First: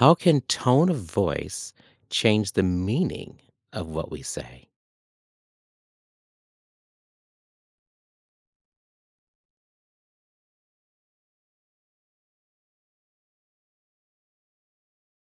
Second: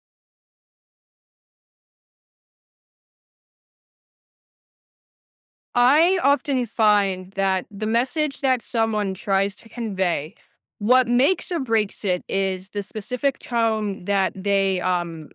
How can tone of voice change the meaning of what we say? I often find that the message that someone tries to convey, what makes or breaks it is the specific tone that they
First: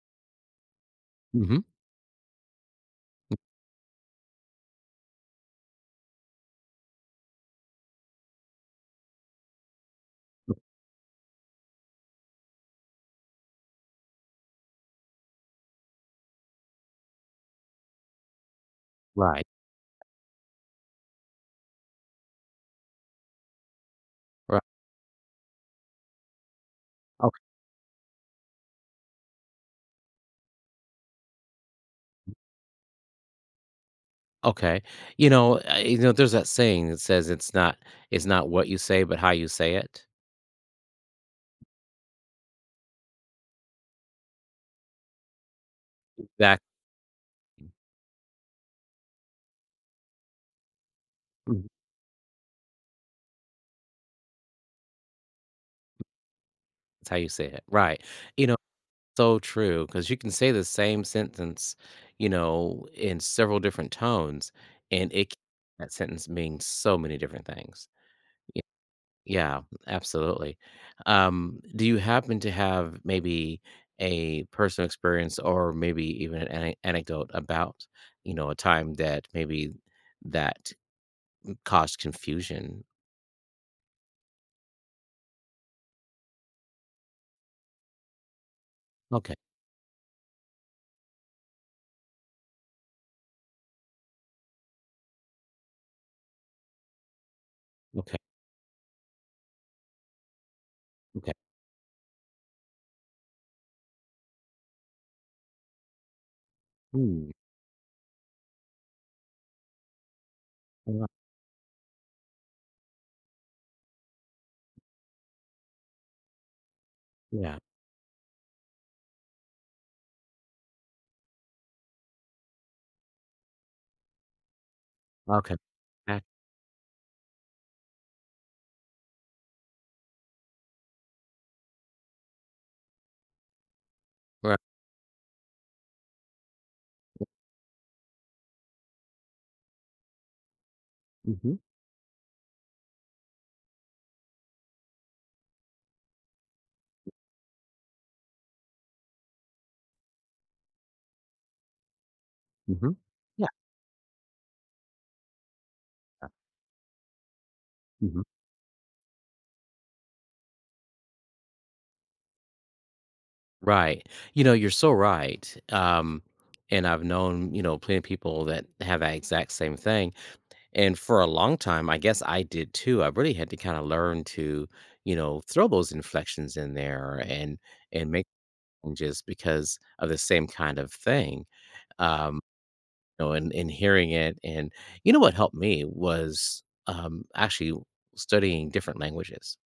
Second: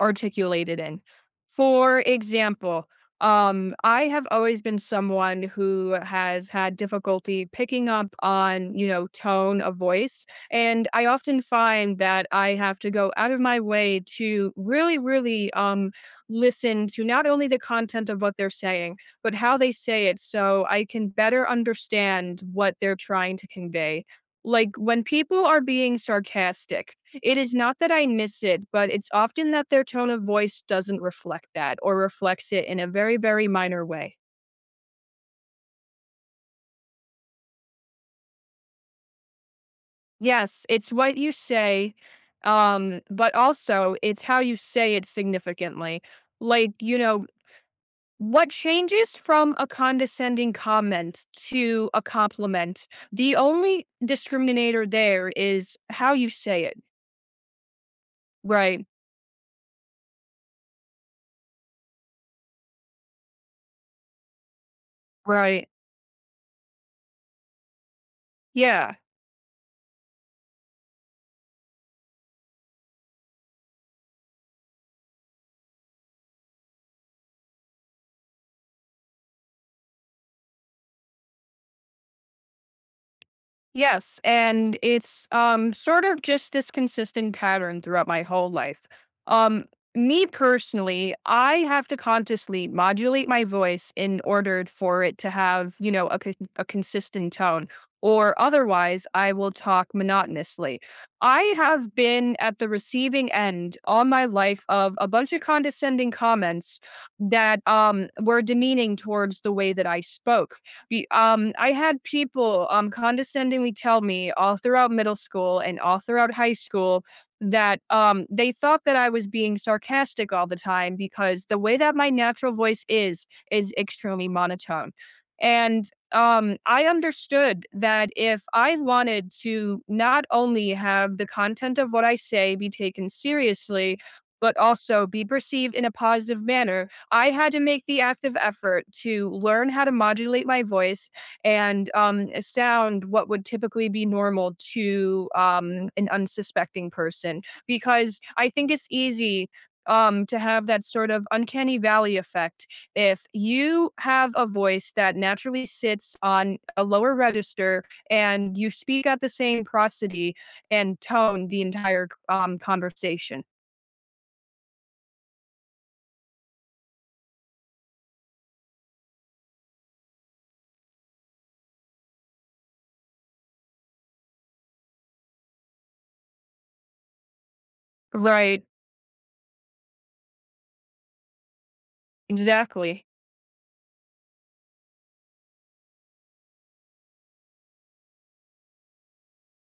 articulate it in. Hmm. For example, I have always been someone who has had difficulty picking up on, you know, tone of voice. And I often find that I have to go out of my way to really, really listen to not only the content of what they're saying, but Right. how they say it so I can better understand what they're trying to convey. Right. Like when people are being sarcastic, it Okay. is not that I miss it, but it's often that their tone of voice doesn't reflect that or reflects it in a very, very minor way. Okay. You know, there's that saying that says it's not what you say, but how you say it. Yes, it's what you say, but also it's how you say it significantly. That Like, you know, what changes from a condescending comment Mhm. to a compliment? The only discriminator there is how you say it, That's how you say it. Right. You know, right? so true because you can say the same sentence, you know, in several different tones, and Right. that sentence means so many different things. Yeah. Yeah, absolutely. Do you happen to have maybe a personal experience or maybe even an anecdote about, a time that caused confusion? Yes, and it's sort of just this consistent pattern throughout my whole life. Okay, Um Me personally, I have to consciously modulate my voice in order for it to have, you know, a consistent tone okay, or otherwise I will talk monotonously. okay. I have been at the receiving end all my life of a bunch of condescending comments Mm, that were demeaning towards the way that I spoke uh, be I had people, condescendingly tell me all throughout middle school and all throughout high school yeah, that, they thought that I was being sarcastic all the time because the way that my natural voice is extremely monotone. okay. And, that- I understood that if I wanted to not only have the content of what I say be taken seriously, Right. but also be perceived in a positive manner I had to make the active effort to learn how to modulate my voice Mm-hmm, and, sound what would typically be normal to, an unsuspecting person because I think it's easy, to have that sort of uncanny valley effect. mm-hmm. If Yeah. you have a voice that naturally sits on a lower register Mhm. and you speak at the same prosody and tone the entire, conversation. Right. You know, you're so right. And I've known, plenty of people that have that exact same thing. And for a long time, I guess I did too. I really had to kind of learn to, throw those inflections in there and make Right, changes because of the same kind of thing. Um, exactly. And hearing it, and you know what helped me was actually studying different languages.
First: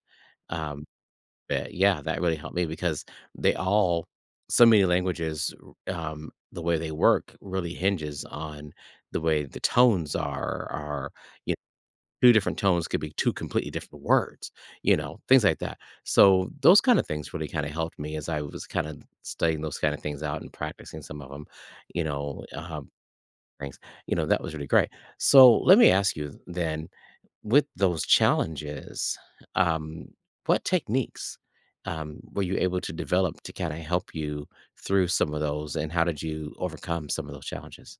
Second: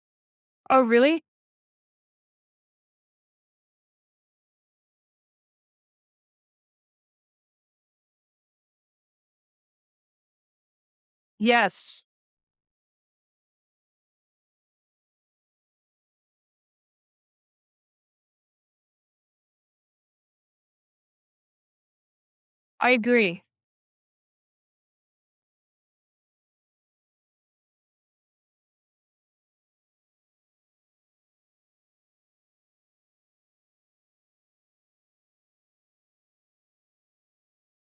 Oh, Um, really? but yeah, that really helped me because they all so many languages the way they work really hinges on the way the tones are Yes. two different tones could be two completely different words, things like that. So, those kinda things really kinda helped me as I was kinda studying those kinda things out and practicing some of them, you know, um, I agree. things. You know, that was really great. So, let me ask you then, with those challenges, um, what techniques, were you able to develop to kinda help you through some of those, and how did you overcome some of those challenges?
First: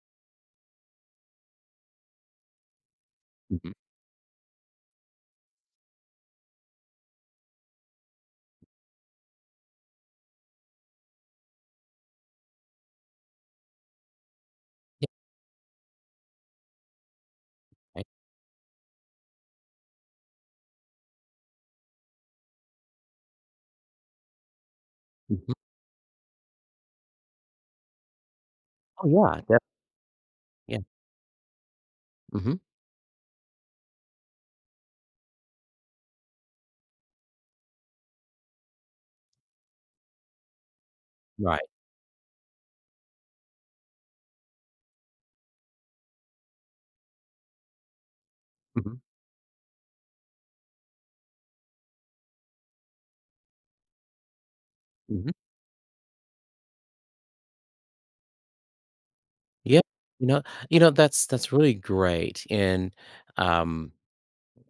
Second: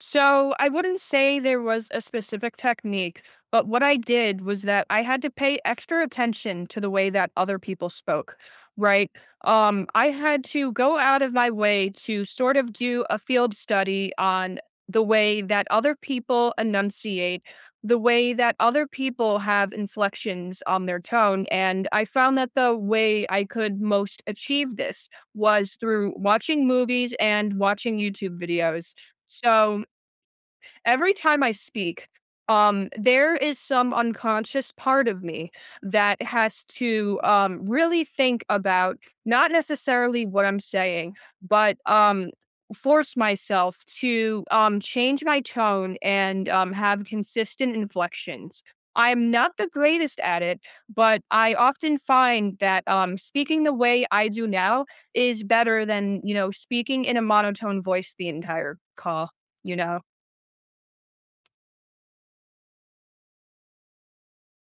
So I wouldn't say there was a specific technique, but Mhm. what I did was that I had to pay extra attention to the way that other people spoke, right? I had to go out of my way to sort of do a field study on the Yeah, way that other people enunciate, the right. way that other people have inflections on their tone. And I found that the way I could most achieve this Mhm. was through watching movies and watching YouTube videos. Oh, yeah, def So yeah. every time I speak, Mhm. There is some unconscious part of me that has to really think about not necessarily what I'm saying, Right. but force myself to change my tone and have consistent inflections. Mhm. I'm not the greatest at it, but I often find that speaking the way I do now Mhm. is better than, you know, speaking in a monotone voice the entire call, you Yeah, know? you know you know, that's really great, and, um,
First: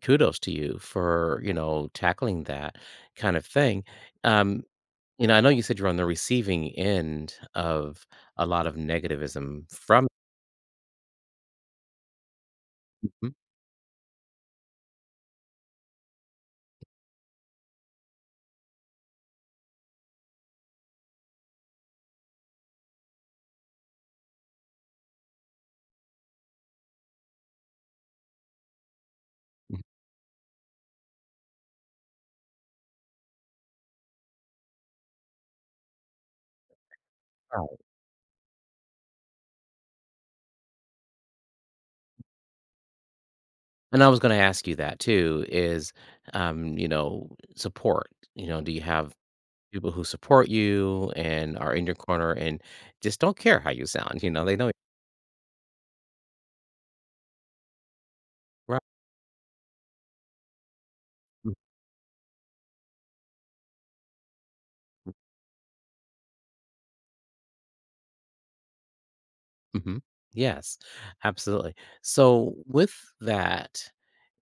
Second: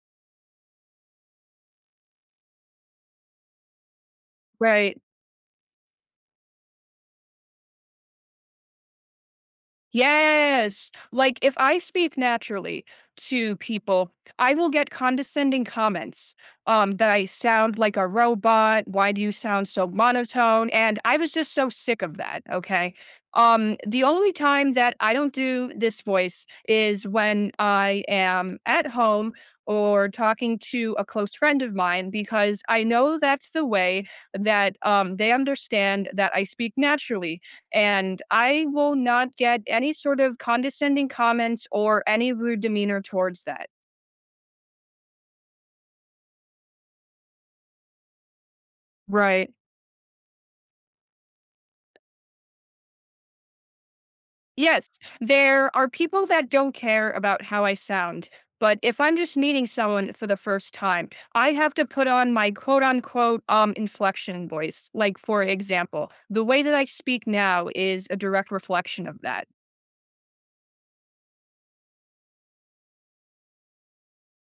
kudos to you for, tackling that kind of thing. Um, Right. I know you said you're on the receiving end of a lot of negativism from. Yes. Like, if I speak naturally Mhm. to people, I will get condescending comments, that I sound like a robot, "Why do you sound so monotone?" And I was just so sick of that, okay? The only time that I don't do this voice is when I am at home Mhm. or talking to a close friend of mine because I know that's the way that, they understand that I speak naturally and I will not get any sort of condescending comments or any rude demeanor towards that. And I was gonna ask you that too, is, um, you know, support. You know, do you have Right. people who support you and are in your corner and just don't care how you sound, they know you're. Yes, there are people that don't care about how I sound, but Right. if I'm just meeting someone for the first time, I Mm, have to put on my quote unquote inflection voice. Like for example, the way that I speak now is a direct reflection of that. mhm. Yes, absolutely. So with that,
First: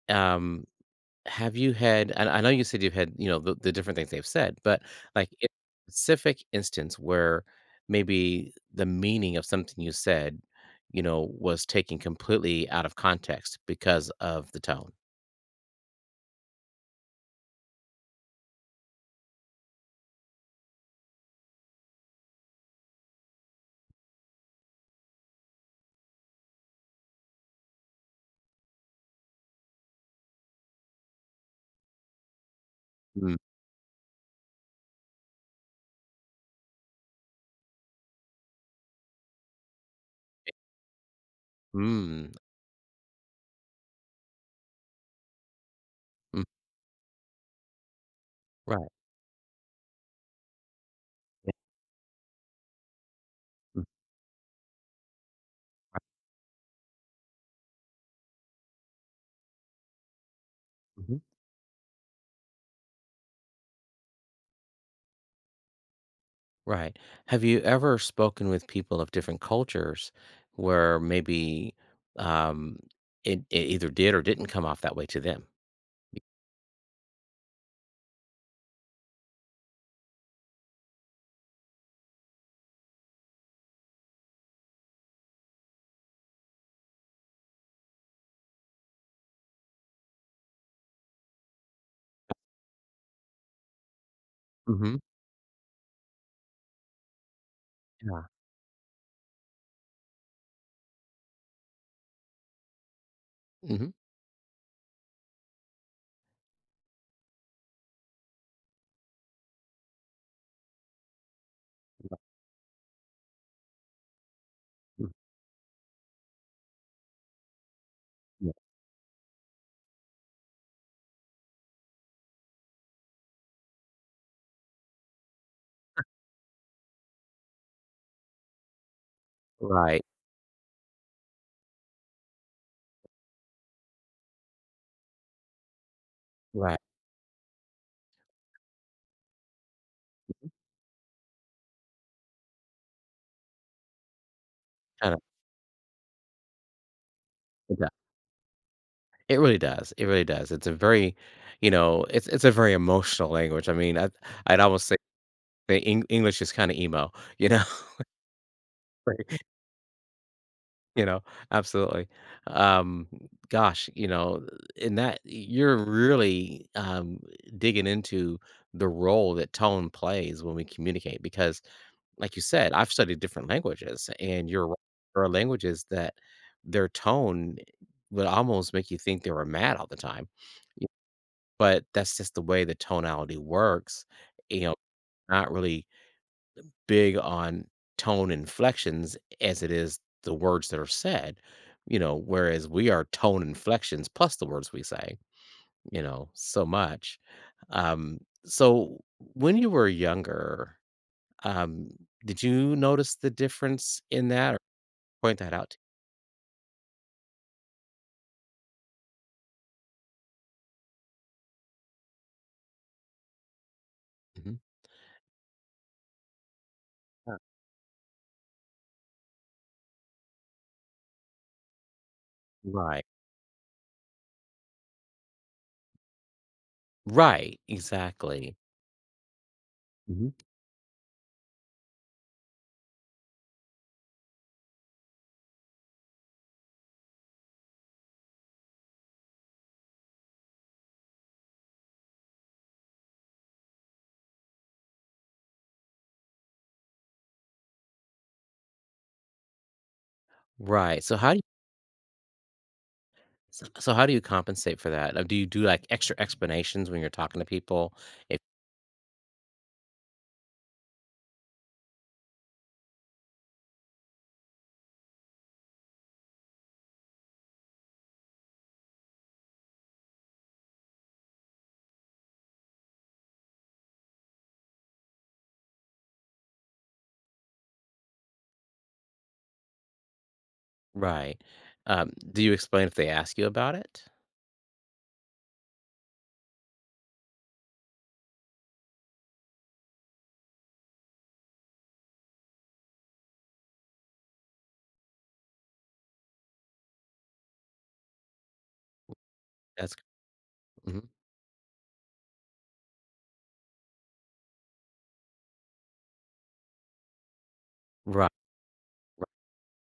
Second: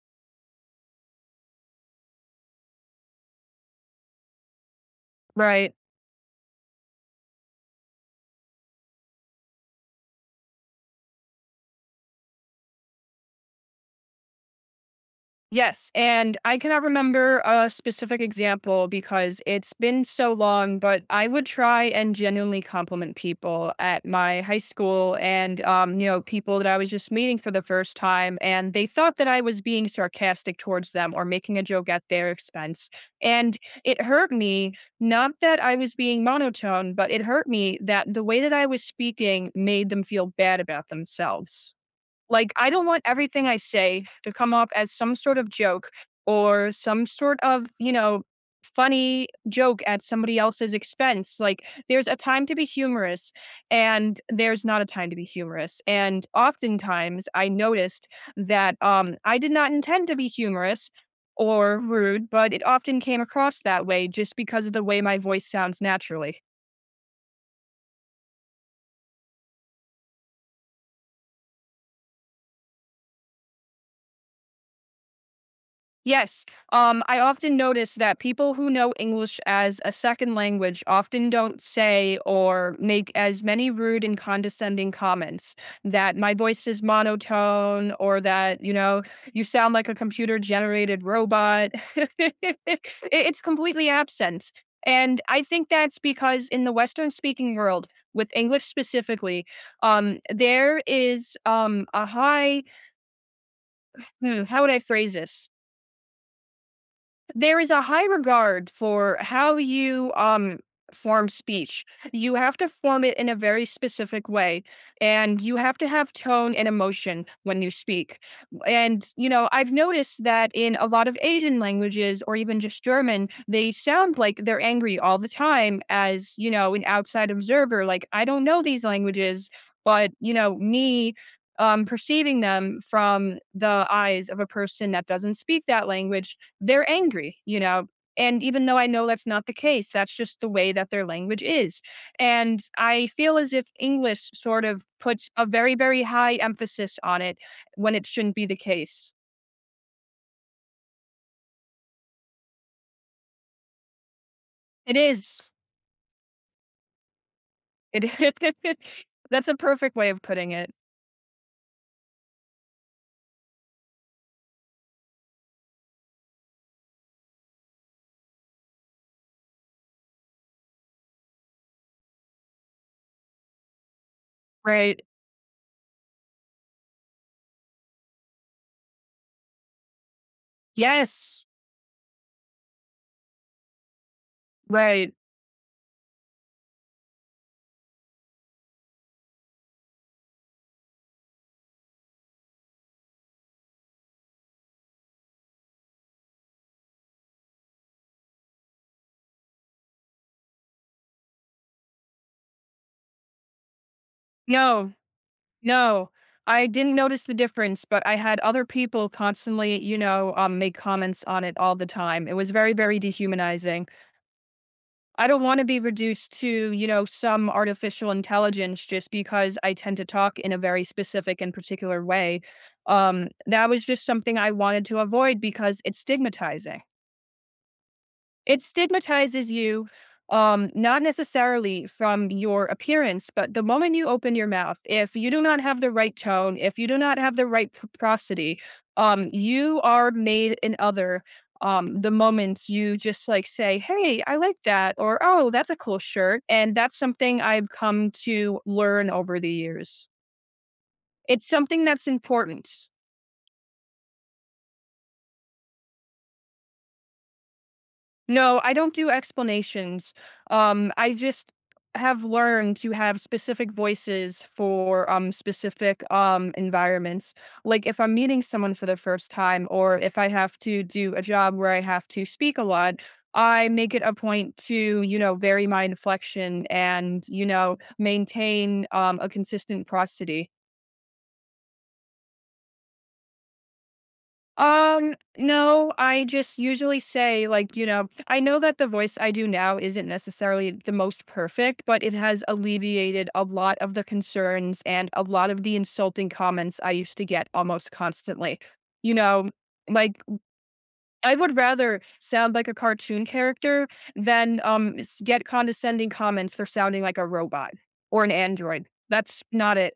um have you had, and I know you said you've had, the different things they've said, but like in Right. a specific instance where maybe the meaning of something you said, was taken completely out of context because of the tone. Yes, and I cannot remember a specific example because it's been so long, but I would try and genuinely compliment people at my high school and, you know, people that I was just meeting for the first time. And they thought that I was being sarcastic towards them or making a joke at their expense. Mm, And it hurt me, not that I was being monotone, but it hurt me that the way that I was speaking made them feel bad about themselves. mm, Like, I don't want everything I say to come off as some sort of joke mm, or some sort of, you know, right. funny joke at somebody else's expense. Yeah, Like, there's a time to be humorous mm, and there's not a time to be humorous. And oftentimes I noticed that I did not intend to be humorous mhm, or rude, but it often came across that way just because of the way my voice sounds naturally. right. Have you ever spoken with people of different cultures where maybe um, it either did or didn't come off that way to them? Yes. I often notice that people who know English as a second language often don't say or make as many rude and condescending comments that my voice is monotone or that, you know, you sound like a computer generated robot. It's completely absent. Mhm, And I think that's because in the Western speaking world, yeah. with English specifically, there is a high, Mhm. hmm, How would I phrase this? There is a high regard for how you, form speech. Yeah, You have to form it in a very specific way, mm, and you have to have tone and emotion when you speak. yeah, And, you know, I've noticed that in a lot of Asian languages or even just German, they sound like they're angry all the time as, you know, an outside observer, like, "I don't know these languages," right, but, you know, me, perceiving them from the eyes of a person that doesn't speak that language, right, they're angry, you know? And even though I know that's not the case, that's just the way that their language is. And I feel as if English sort of kinda, puts a very, very high emphasis on it it do when it shouldn't be the case. It really does, it's a very emotional language, I mean, I'd almost say It is. the English is kinda emo, you know? It That's a perfect way of putting it, You know, absolutely. Um, Gosh, you know, in that you're really, digging into the role that tone plays when we communicate because, like you said, I've studied different languages, and you're right, right? there are languages that their tone would almost make you think they were mad all the time, y Yes, but that's just the way the tonality works, you know, right. not really big on tone inflections as it is the words that are said, whereas we are tone inflections plus the words we say, so much. Um, so when you were younger, um, did you notice the difference in that or No, point that out? To no. I didn't notice the difference, but I had other people constantly, you know, make comments on it all the time. It was very, very dehumanizing. you? Mhm. I don't want to be reduced to, you know, Uh, some artificial intelligence just because I tend to talk in a very specific and particular way. Right. That was just something I wanted to avoid because it's stigmatizing. Right. Exactly. It stigmatizes you, Mhm. Not necessarily from your appearance, but the moment you open your mouth, if you do not have the right tone, if you do not have the right prosody, you are made an other. The moment you just like say, "Hey, I like that," or "Oh, that's a cool shirt." And that's something I've come to learn over the years. Right. So how do you It's something that's important. so so how do you compensate for that? Do you do like extra explanations when you're talking to people. No, I don't do explanations. I just have learned to have specific voices for specific environments. Like if I'm meeting someone for the first time or if I have to do a job where I have to speak a lot, I make it a point to, you know, vary my inflection and, you know, maintain a consistent prosody. Right. Do you explain if they ask you about it? No, I just usually say like, you know, I know that the voice I do now isn't necessarily the most perfect, but it has alleviated a lot of the concerns and a lot of the insulting comments I used to get almost constantly. You know, That's like Mhm. I would rather sound like a cartoon character than get condescending comments for sounding like a robot or Right, an android. right. That's not it.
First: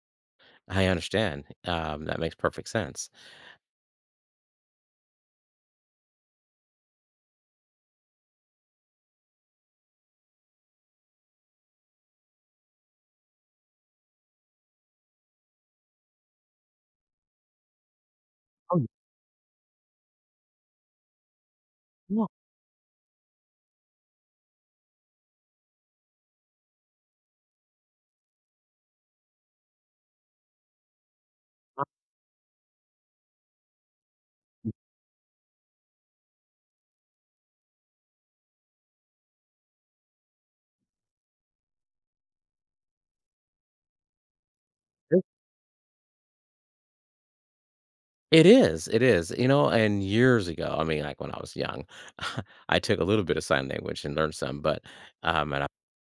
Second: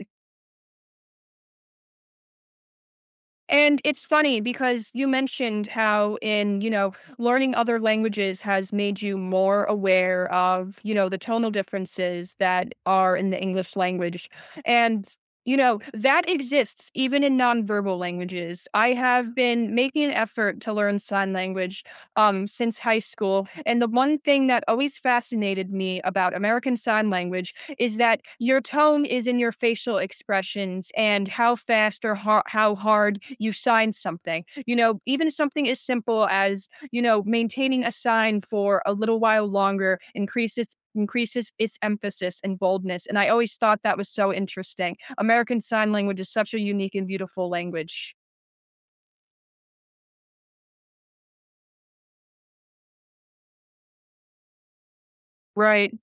I understand. That makes perfect sense. And it's funny because you mentioned how in, you know, learning other languages has made you more aware of, you know, the tonal differences that are in the English language. And, you know, that exists even in nonverbal languages. I have been making an effort to learn sign language No, since high school. And the one thing that always fascinated me about American Sign Language is that your tone is in your facial expressions and how fast or har how hard you sign something. You know, even something as simple as, you know, maintaining a sign for a little while longer increases its emphasis and boldness. And I always thought that was so interesting. it American Sign Language is such a unique and beautiful language. it is, it is, and years ago, I mean, like, when I was young, I took a little bit of sign language and learned some, but, and of Right.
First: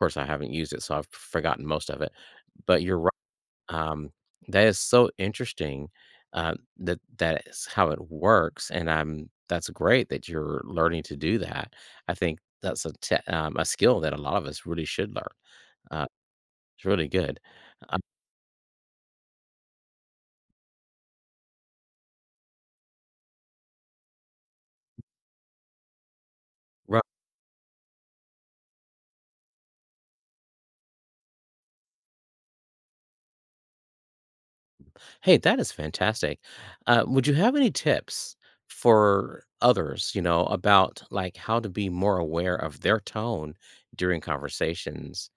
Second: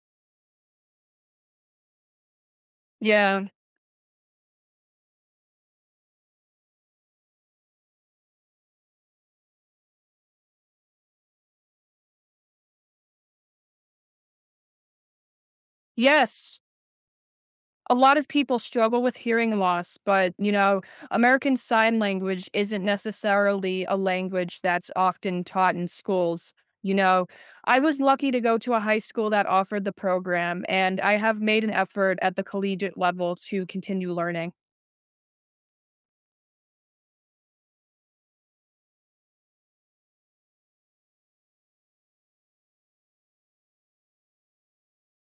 course, I haven't used it, so I've forgotten most of it, but you're. Yeah. Um, that is so interesting, that that is how it works, and I'm that's great that you're learning to do that. I think that's a te a skill that a lot of us really should learn. Uh, Yes. it's really good. A Uh, lot of people struggle with hearing loss, but you know, American Sign Language isn't necessarily a language that's often taught in schools. You ri know, I was lucky to go to a high school that offered the program, and I have made an effort at the collegiate level to continue learning. Hey, that is fantastic. Would you have any tips for others, about, like, how to be more aware of their tone during conversations?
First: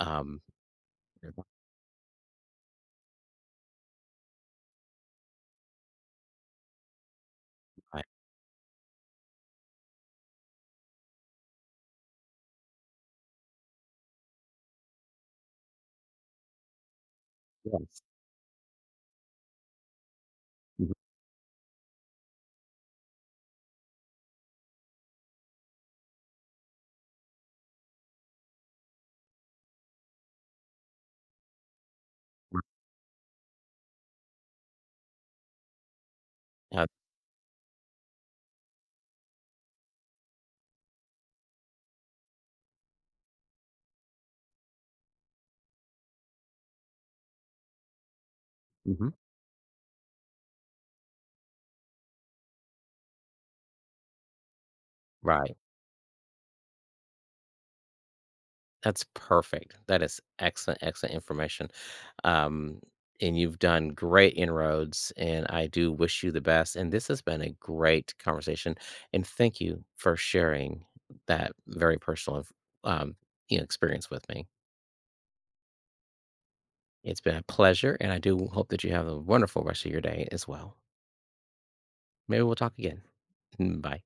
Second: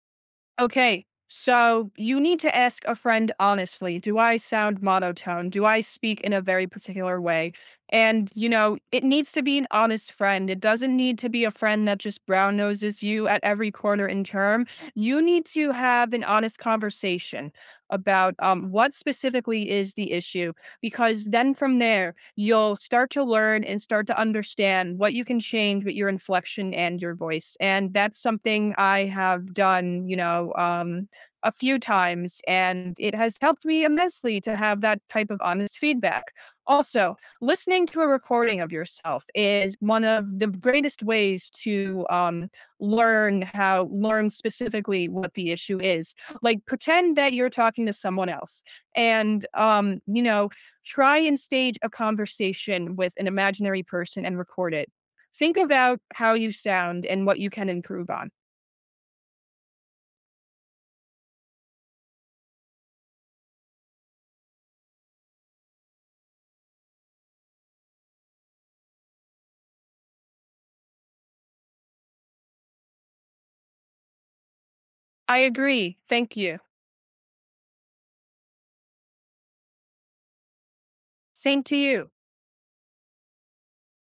Um, Okay. So you need to ask a friend honestly, do I sound monotone? Do I speak in a very particular way? Right. And, you know, it needs to be an honest friend. It doesn't need to be a friend that just brown noses you at every corner and term. You need to have an honest conversation Yes. about what specifically is the issue, Mhm. because then from there, you'll start to learn and start to understand what you can change with your inflection and your voice. And that's something I have done, you know, a few times, Right. and it has helped me immensely to have that type of honest feedback. Uh, Also, listening to a recording of yourself is one of the greatest ways to learn specifically what the issue is like pretend that you're talking to someone else mhm. and you know try and stage a conversation with an imaginary person and record it. Right. Think about how you sound and what you can improve on. That's perfect. That is excellent, excellent information. Um, and you've done great inroads, and I do wish you the best. And this has been a great conversation. And thank you for sharing that very personal um, experience with me. I agree. Thank you. It's been a pleasure, and I do hope that you have a wonderful rest of your day as well. Same to you. Maybe we'll talk again. Bye.